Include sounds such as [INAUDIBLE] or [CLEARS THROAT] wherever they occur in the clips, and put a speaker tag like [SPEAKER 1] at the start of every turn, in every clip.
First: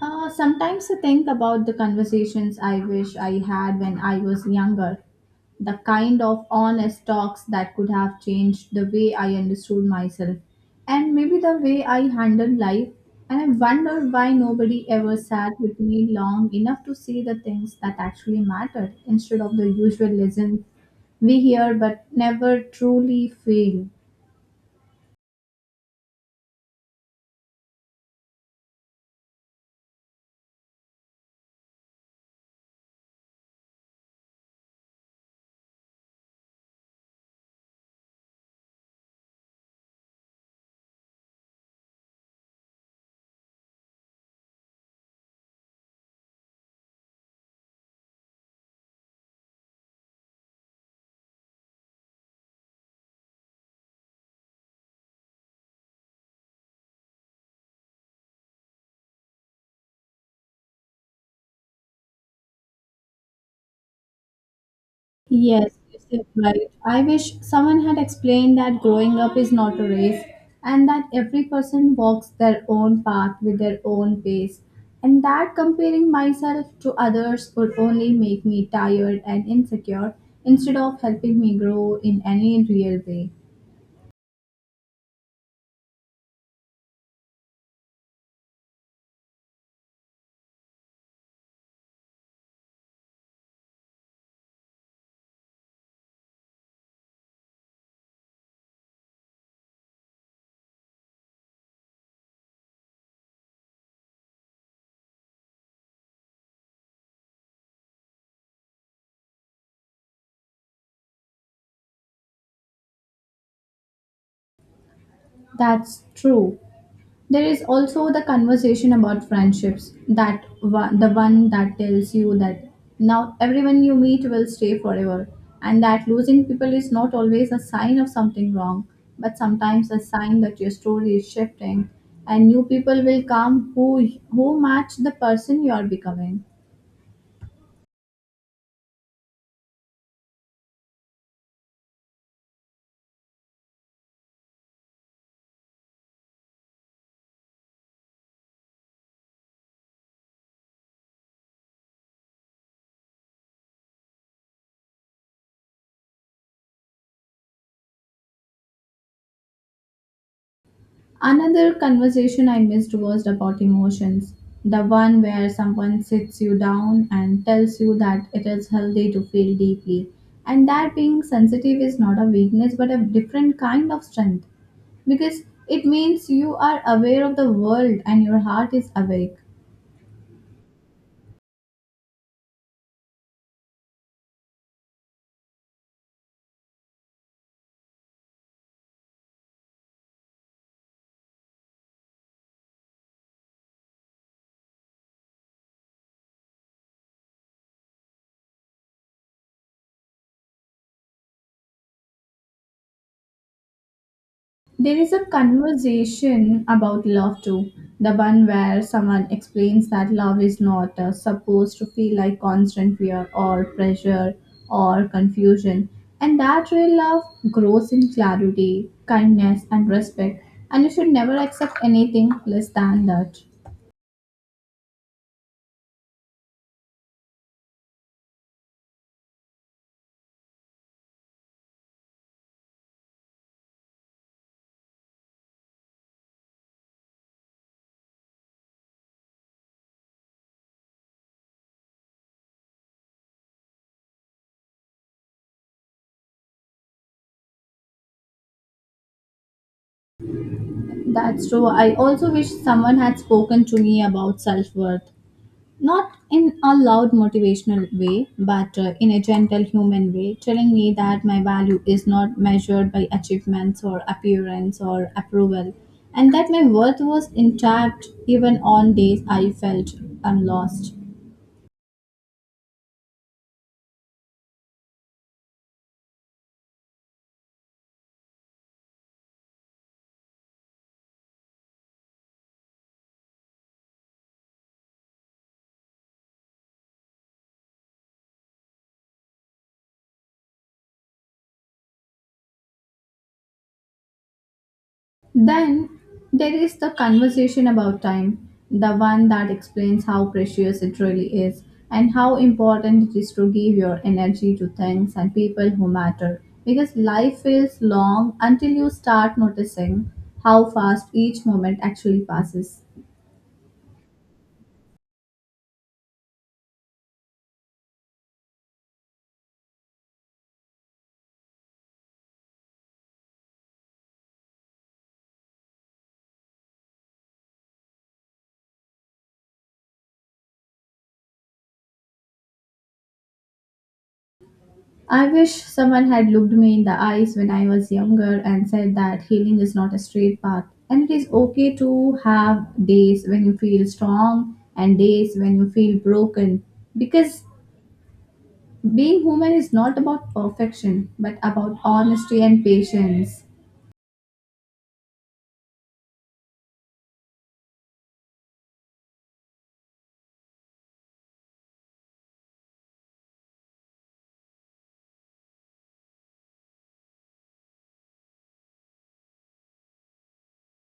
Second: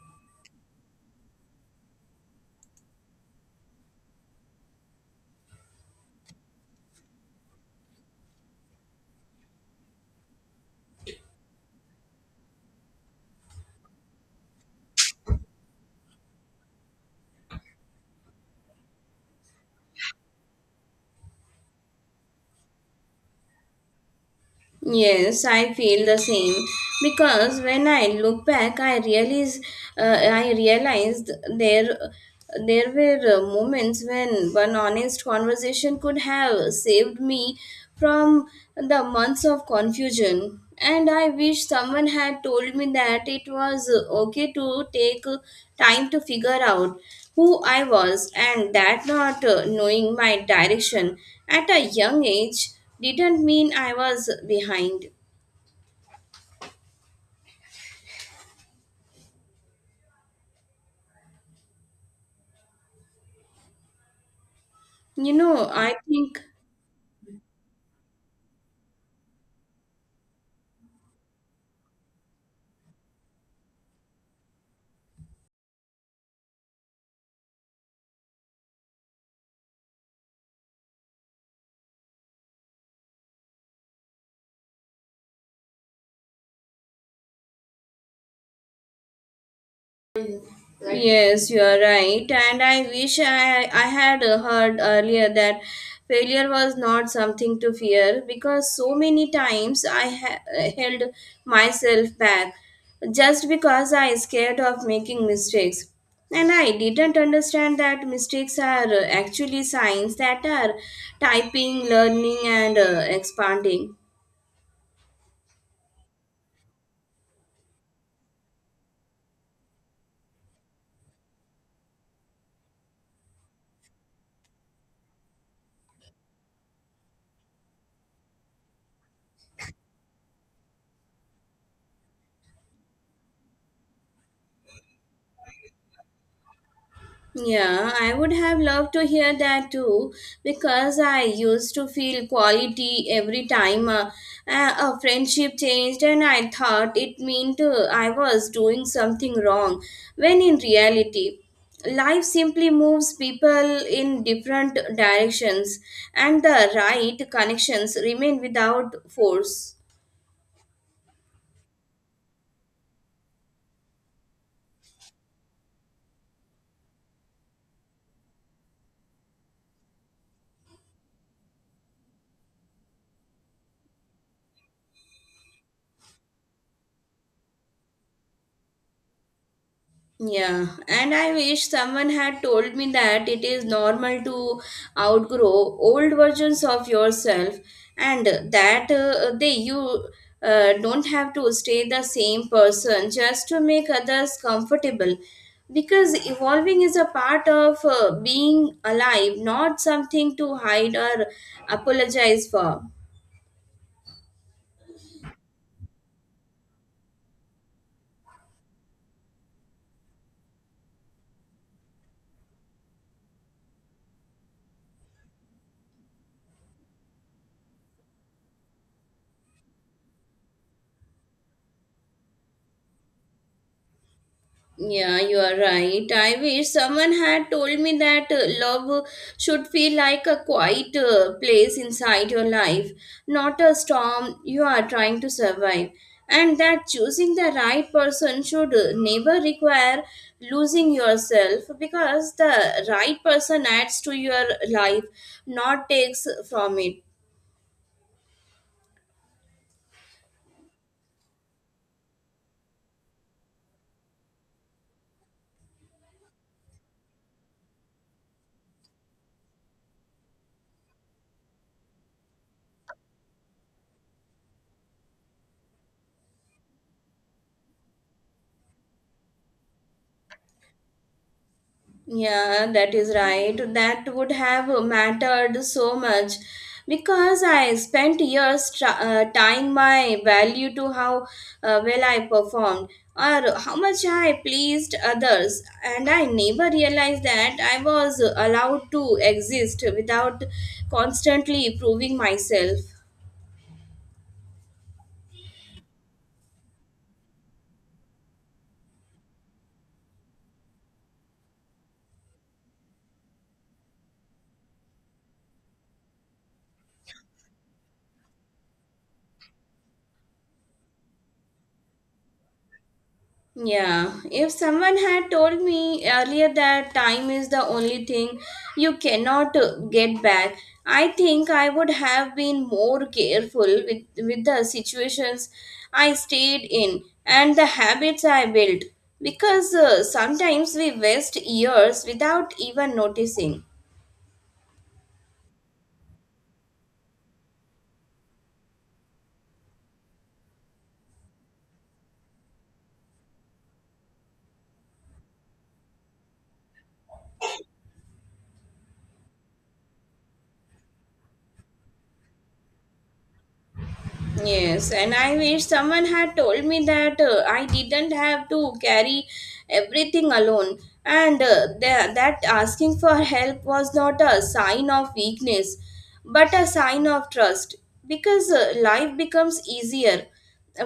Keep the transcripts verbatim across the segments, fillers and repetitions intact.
[SPEAKER 1] Uh, sometimes I think about the conversations I wish I had when I was younger, the kind of honest talks that could have changed the way I understood myself and maybe the way I handled life. And I wonder why nobody ever sat with me long enough to see the things that actually mattered instead of the usual lessons we hear but never truly feel.
[SPEAKER 2] Yes, I feel the same because when I look back, I realize uh, I realized there there were uh, moments when one honest conversation could have saved me from the months of confusion. And I wish someone had told me that it was uh, okay to take uh, time to figure out who I was, and that not uh, knowing my direction at a young age didn't mean I was behind. You know,
[SPEAKER 1] Yes,
[SPEAKER 2] I
[SPEAKER 1] you said
[SPEAKER 2] think.
[SPEAKER 1] right. I wish someone had explained that growing up is not a race and that every person walks their own path with their own pace, and that comparing myself to others would only make me tired and insecure instead of helping me grow in any real way.
[SPEAKER 2] Right? Yes, you are right, and I wish I I had uh, heard earlier that failure was not something to fear because so many times I ha- uh, held myself back just because I scared of making mistakes. And I didn't understand that mistakes are uh, actually signs that are typing, learning, and uh, expanding.
[SPEAKER 1] That's true. There is also the conversation about friendships, that one, the one that tells you that now everyone you meet will stay forever and that losing people is not always a sign of something wrong but sometimes a sign that your story is shifting and new people will come who who match the person you are becoming.
[SPEAKER 2] Yeah, I would have loved to hear that too because I used to feel quality every time uh, a, a friendship changed and I thought it meant uh, I was doing something wrong when in reality life simply moves people in different directions and the right connections remain without force.
[SPEAKER 1] Another conversation I missed was about emotions. The one where someone sits you down and tells you that it is healthy to feel deeply, and that being sensitive is not a weakness but a different kind of strength because it means you are aware of the world and your heart is awake.
[SPEAKER 2] Yeah, and I wish someone had told me that it is normal to outgrow old versions of yourself and that uh, they you uh, don't have to stay the same person just to make others comfortable because evolving is a part of uh, being alive, not something to hide or apologize for.
[SPEAKER 1] There is a conversation about love too, the one where someone explains that love is not uh, supposed to feel like constant fear or pressure or confusion, and that real love grows in clarity, kindness, and respect. And you should never accept anything less than that.
[SPEAKER 2] Yeah, you are right. I wish someone had told me that uh, love should feel like a quiet uh, place inside your life, not a storm you are trying to survive. And that choosing the right person should uh, never require losing yourself because the right person adds to your life, not takes from it.
[SPEAKER 1] That's true. I also wish someone had spoken to me about self worth. Not in a loud motivational way, but uh, in a gentle human way, telling me that my value is not measured by achievements or appearance or approval, and that my worth was intact even on days I felt unlost.
[SPEAKER 2] Yeah, that is right. That would have mattered so much because I spent years try, uh, tying my value to how uh, well I performed or how much I pleased others, and I never realized that I was allowed to exist without constantly proving myself.
[SPEAKER 1] Then there is the conversation about time, the one that explains how precious it really is and how important it is to give your energy to things and people who matter. Because life feels long until you start noticing how fast each moment actually passes.
[SPEAKER 2] Yeah, if someone had told me earlier that time is the only thing you cannot uh, get back, I think I would have been more careful with, with the situations I stayed in and the habits I built because uh, sometimes we waste years without even noticing.
[SPEAKER 1] I wish someone had looked me in the eyes when I was younger and said that healing is not a straight path and it is okay to have days when you feel strong and days when you feel broken, because being human is not about perfection but about honesty and patience.
[SPEAKER 2] Yes, and I wish someone had told me that uh, I didn't have to carry everything alone. And uh, tha- that asking for help was not a sign of weakness, but a sign of trust. Because uh, life becomes easier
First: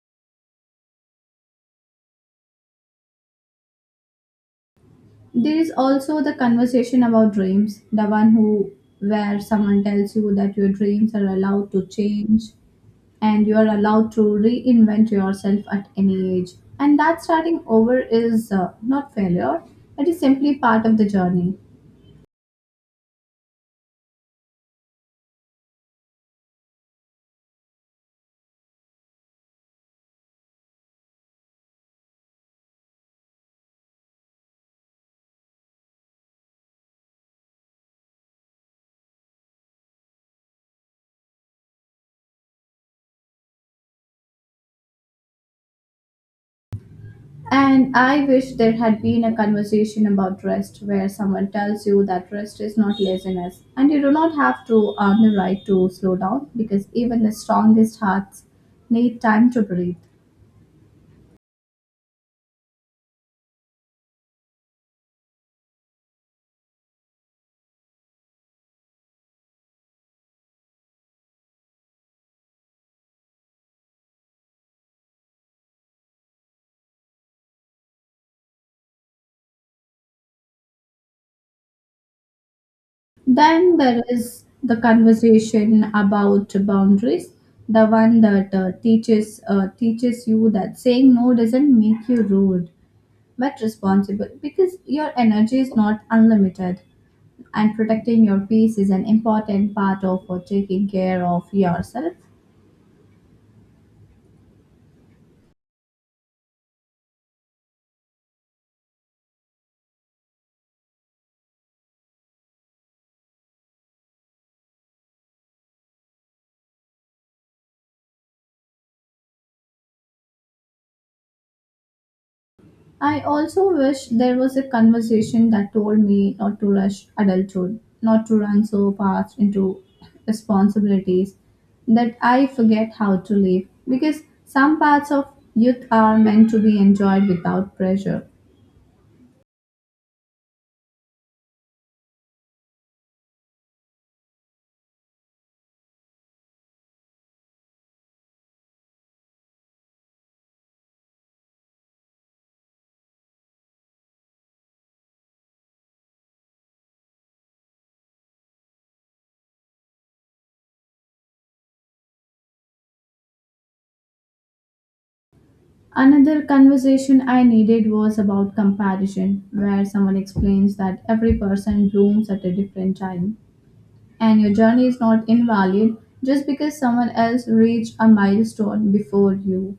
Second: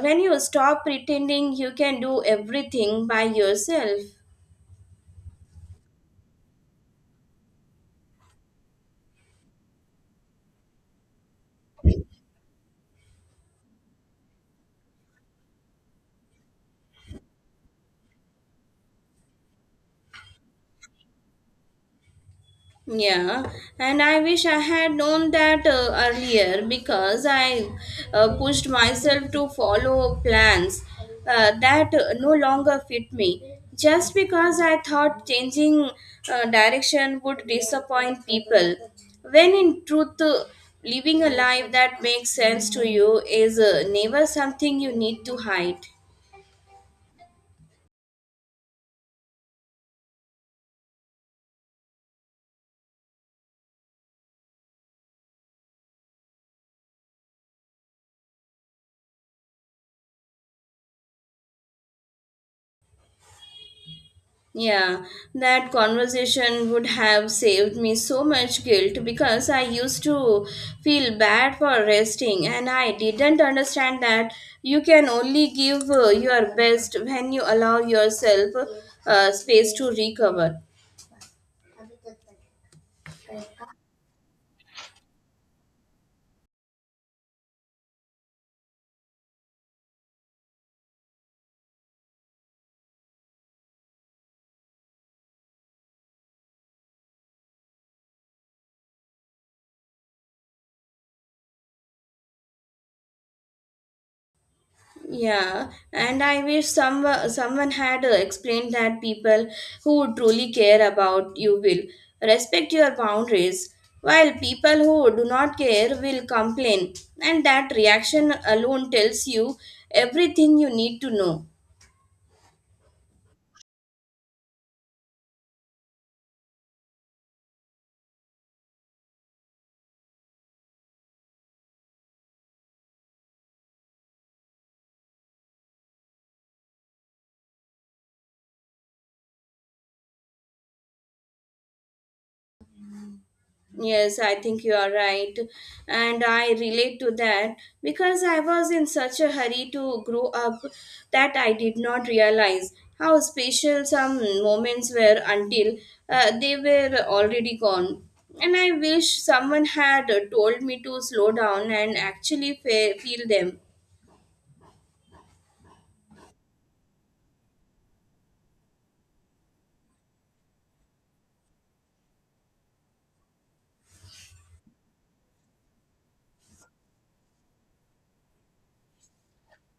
[SPEAKER 2] when you stop pretending you can do everything by yourself.
[SPEAKER 1] There is also the conversation about dreams, the one who where someone tells you that your dreams are allowed to change and you are allowed to reinvent yourself at any age. And that starting over is uh, not failure, it is simply part of the journey.
[SPEAKER 2] Yeah, and I wish I had known that uh, earlier because I uh, pushed myself to follow plans uh, that uh, no longer fit me just because I thought changing uh, direction would disappoint people. When in truth, uh, living a life that makes sense to you is uh, never something you need to hide.
[SPEAKER 1] And I wish there had been a conversation about rest, where someone tells you that rest is not laziness and you do not have to earn the right to slow down because even the strongest hearts need time to breathe.
[SPEAKER 2] Yeah, that conversation would have saved me so much guilt because I used to feel bad for resting and I didn't understand that you can only give uh, your best when you allow yourself uh, space to recover.
[SPEAKER 1] Then there is the conversation about boundaries, the one that uh, teaches uh, teaches you that saying no doesn't make you rude, but responsible, because your energy is not unlimited, and protecting your peace is an important part of uh, taking care of yourself.
[SPEAKER 2] Yeah, and I wish some someone had uh, explained that people who truly care about you will respect your boundaries, while people who do not care will complain, and that reaction alone tells you everything you need to know.
[SPEAKER 1] I also wish there was a conversation that told me not to rush adulthood, not to run so fast into responsibilities that I forget how to live. Because some parts of youth are meant to be enjoyed without pressure.
[SPEAKER 2] Yes, I think you are right. And I relate to that because I was in such a hurry to grow up that I did not realize how special some moments were until uh, they were already gone. And I wish someone had uh, told me to slow down and actually fe- feel them.
[SPEAKER 1] Another conversation I needed was about comparison, where someone explains that every person blooms at a different time and your journey is not invalid just because someone else reached a milestone before you.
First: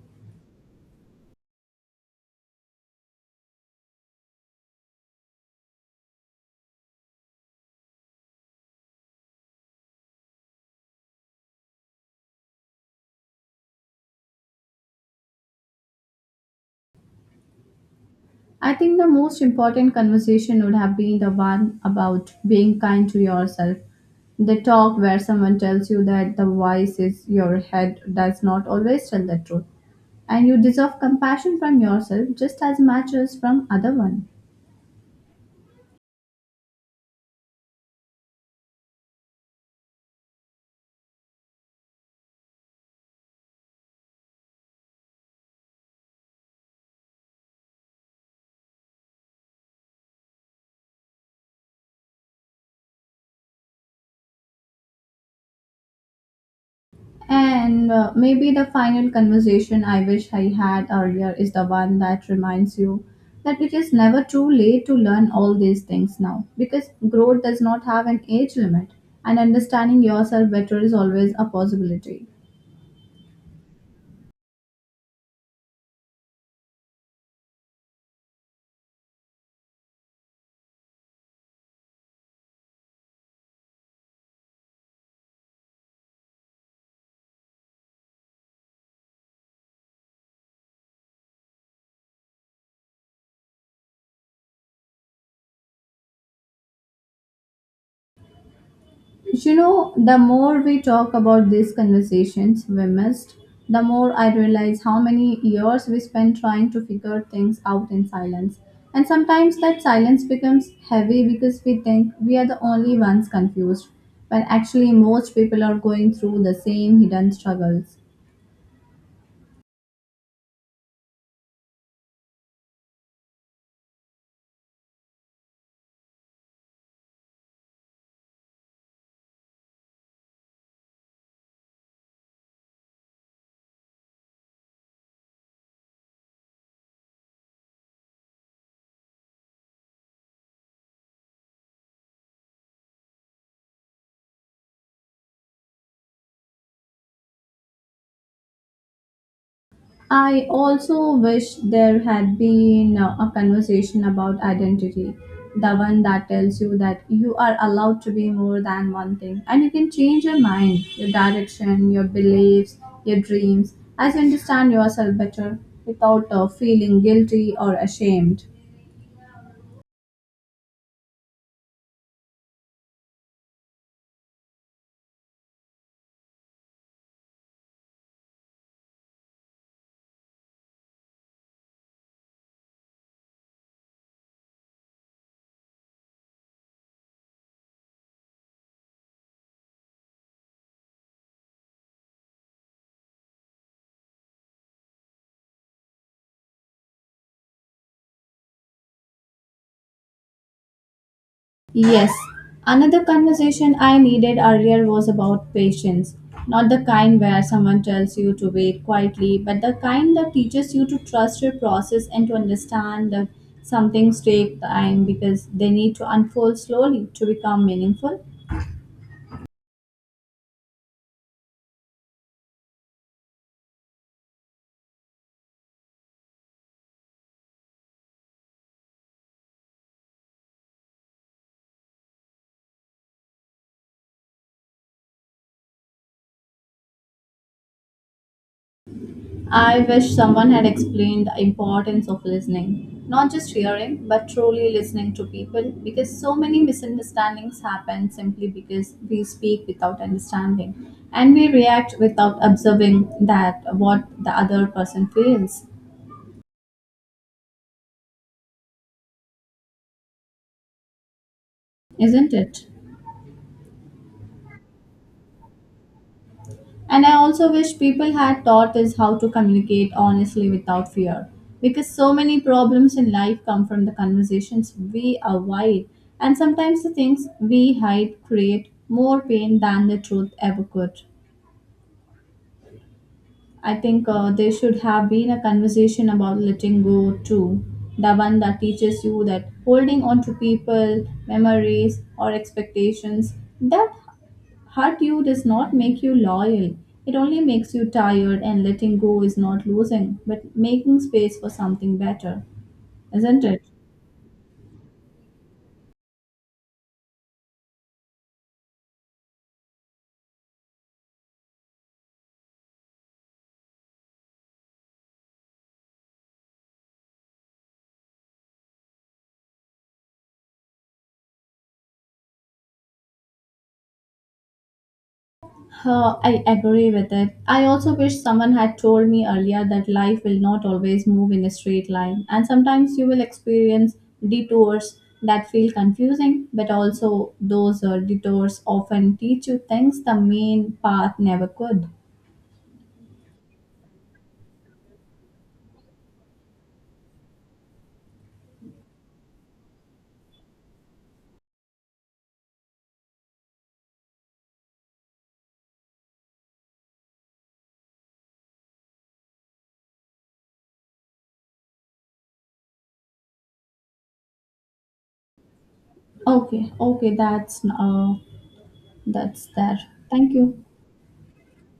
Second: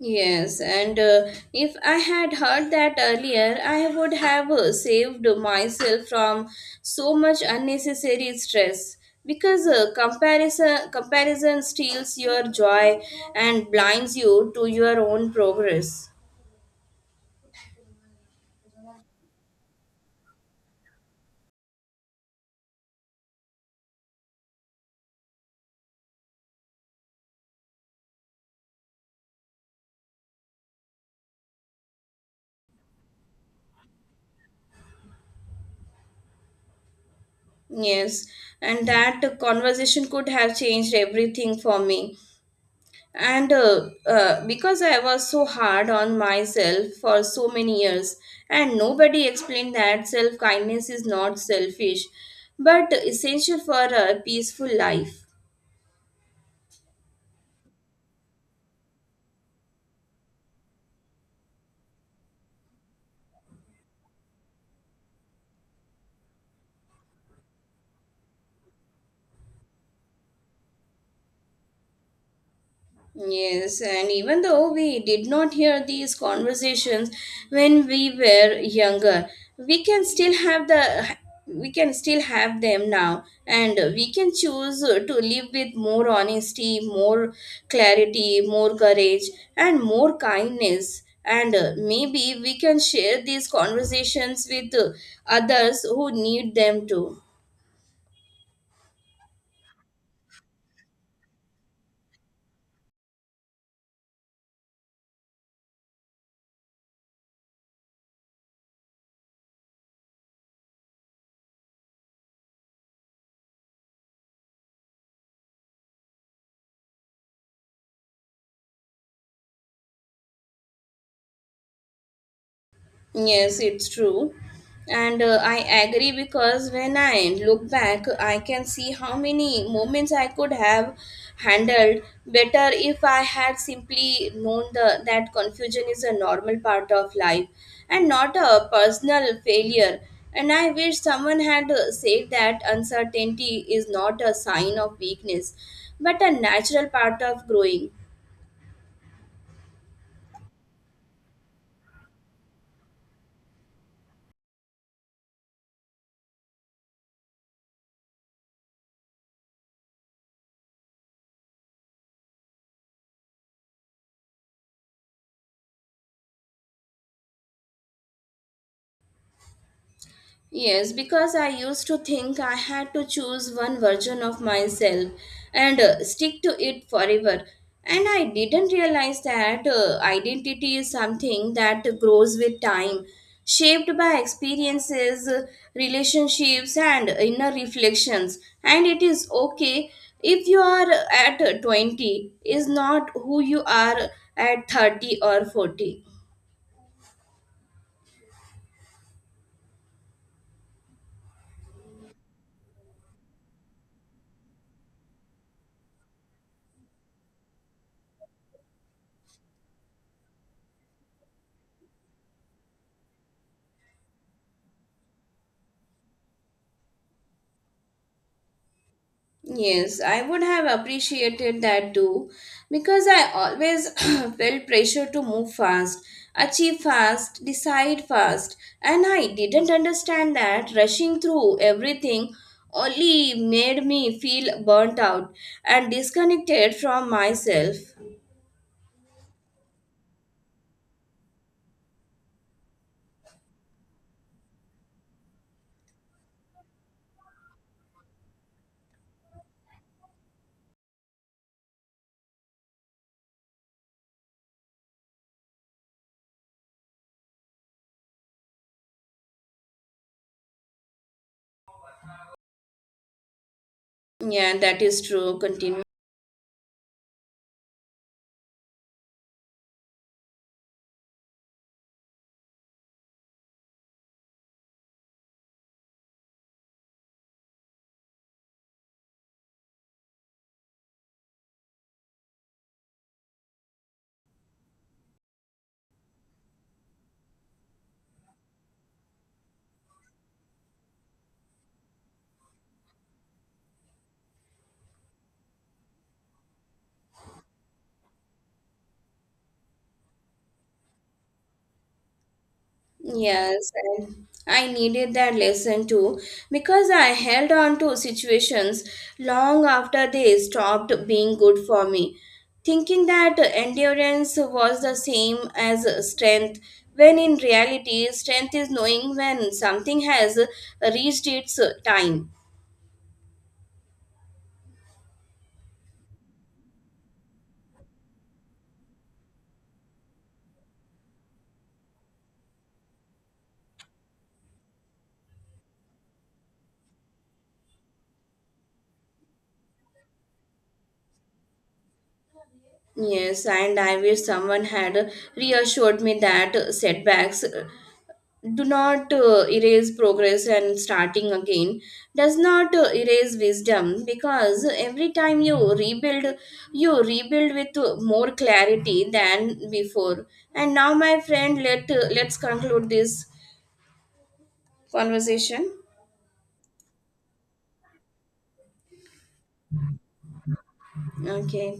[SPEAKER 2] Yes, and uh, if I had heard that earlier, I would have uh, saved myself from so much unnecessary stress because uh, comparison comparison steals your joy and blinds you to your own progress.
[SPEAKER 1] I think the most important conversation would have been the one about being kind to yourself. The talk where someone tells you that the voice is your head does not always tell the truth, and you deserve compassion from yourself just as much as from other one.
[SPEAKER 2] Yes, and that conversation could have changed everything for me. and uh, uh, because I was so hard on myself for so many years and nobody explained that self kindness is not selfish but essential for a peaceful life.
[SPEAKER 1] And uh, maybe the final conversation I wish I had earlier is the one that reminds you that it is never too late to learn all these things now, because growth does not have an age limit and understanding yourself better is always a possibility.
[SPEAKER 2] Yes, and even though we did not hear these conversations when we were younger, we can still have the we can still have them now and we can choose to live with more honesty, more clarity, more courage and more kindness and uh, maybe we can share these conversations with uh, others who need them too.
[SPEAKER 1] You know, the more we talk about these conversations we missed, the more I realize how many years we spend trying to figure things out in silence. And sometimes that silence becomes heavy because we think we are the only ones confused, when actually most people are going through the same hidden struggles.
[SPEAKER 2] Yes, it's true. And uh, I agree because when I look back, I can see how many moments I could have handled better if I had simply known the, that confusion is a normal part of life and not a personal failure. And I wish someone had uh, said that uncertainty is not a sign of weakness but a natural part of growing.
[SPEAKER 1] I also wish there had been uh, a conversation about identity, the one that tells you that you are allowed to be more than one thing and you can change your mind, your direction, your beliefs, your dreams as you understand yourself better without uh, feeling guilty or ashamed.
[SPEAKER 2] Yes, because I used to think I had to choose one version of myself and uh, stick to it forever. And I didn't realize that uh, identity is something that grows with time, shaped by experiences, uh, relationships, and inner reflections. And it is okay if you are at twenty, is not who you are at thirty or forty.
[SPEAKER 1] Yes, another conversation I needed earlier was about patience. Not the kind where someone tells you to wait quietly, but the kind that teaches you to trust your process and to understand that some things take time because they need to unfold slowly to become meaningful.
[SPEAKER 2] Yes, I would have appreciated that too because I always [CLEARS THROAT] felt pressure to move fast, achieve fast, decide fast, and I didn't understand that rushing through everything only made me feel burnt out and disconnected from myself.
[SPEAKER 1] I wish someone had explained the importance of listening, not just hearing, but truly listening to people, because so many misunderstandings happen simply because we speak without understanding and we react without observing that what the other person feels, isn't it?
[SPEAKER 2] Yeah, that is true. Continue.
[SPEAKER 1] And I also wish people had taught us how to communicate honestly without fear. Because so many problems in life come from the conversations we avoid, and sometimes the things we hide create more pain than the truth ever could. I think uh, there should have been a conversation about letting go too. The one that teaches you that holding on to people, memories, or expectations that hurt you does not make you loyal. It only makes you tired, and letting go is not losing, but making space for something better, isn't it?
[SPEAKER 2] Yes, and I needed that lesson too because I held on to situations long after they stopped being good for me, thinking that endurance was the same as strength, when in reality, strength is knowing when something has reached its time.
[SPEAKER 1] Huh, I agree with it. I also wish someone had told me earlier that life will not always move in a straight line, and sometimes you will experience detours that feel confusing, but also those uh, detours often teach you things the main path never could.
[SPEAKER 2] Yes, and I wish someone had reassured me that setbacks do not uh, erase progress and starting again does not uh, erase wisdom because every time you rebuild you rebuild with uh, more clarity than before. And now, my friend, let uh, let's conclude this conversation.
[SPEAKER 1] Okay, okay, that's uh, that's there. Thank you.
[SPEAKER 2] Okay,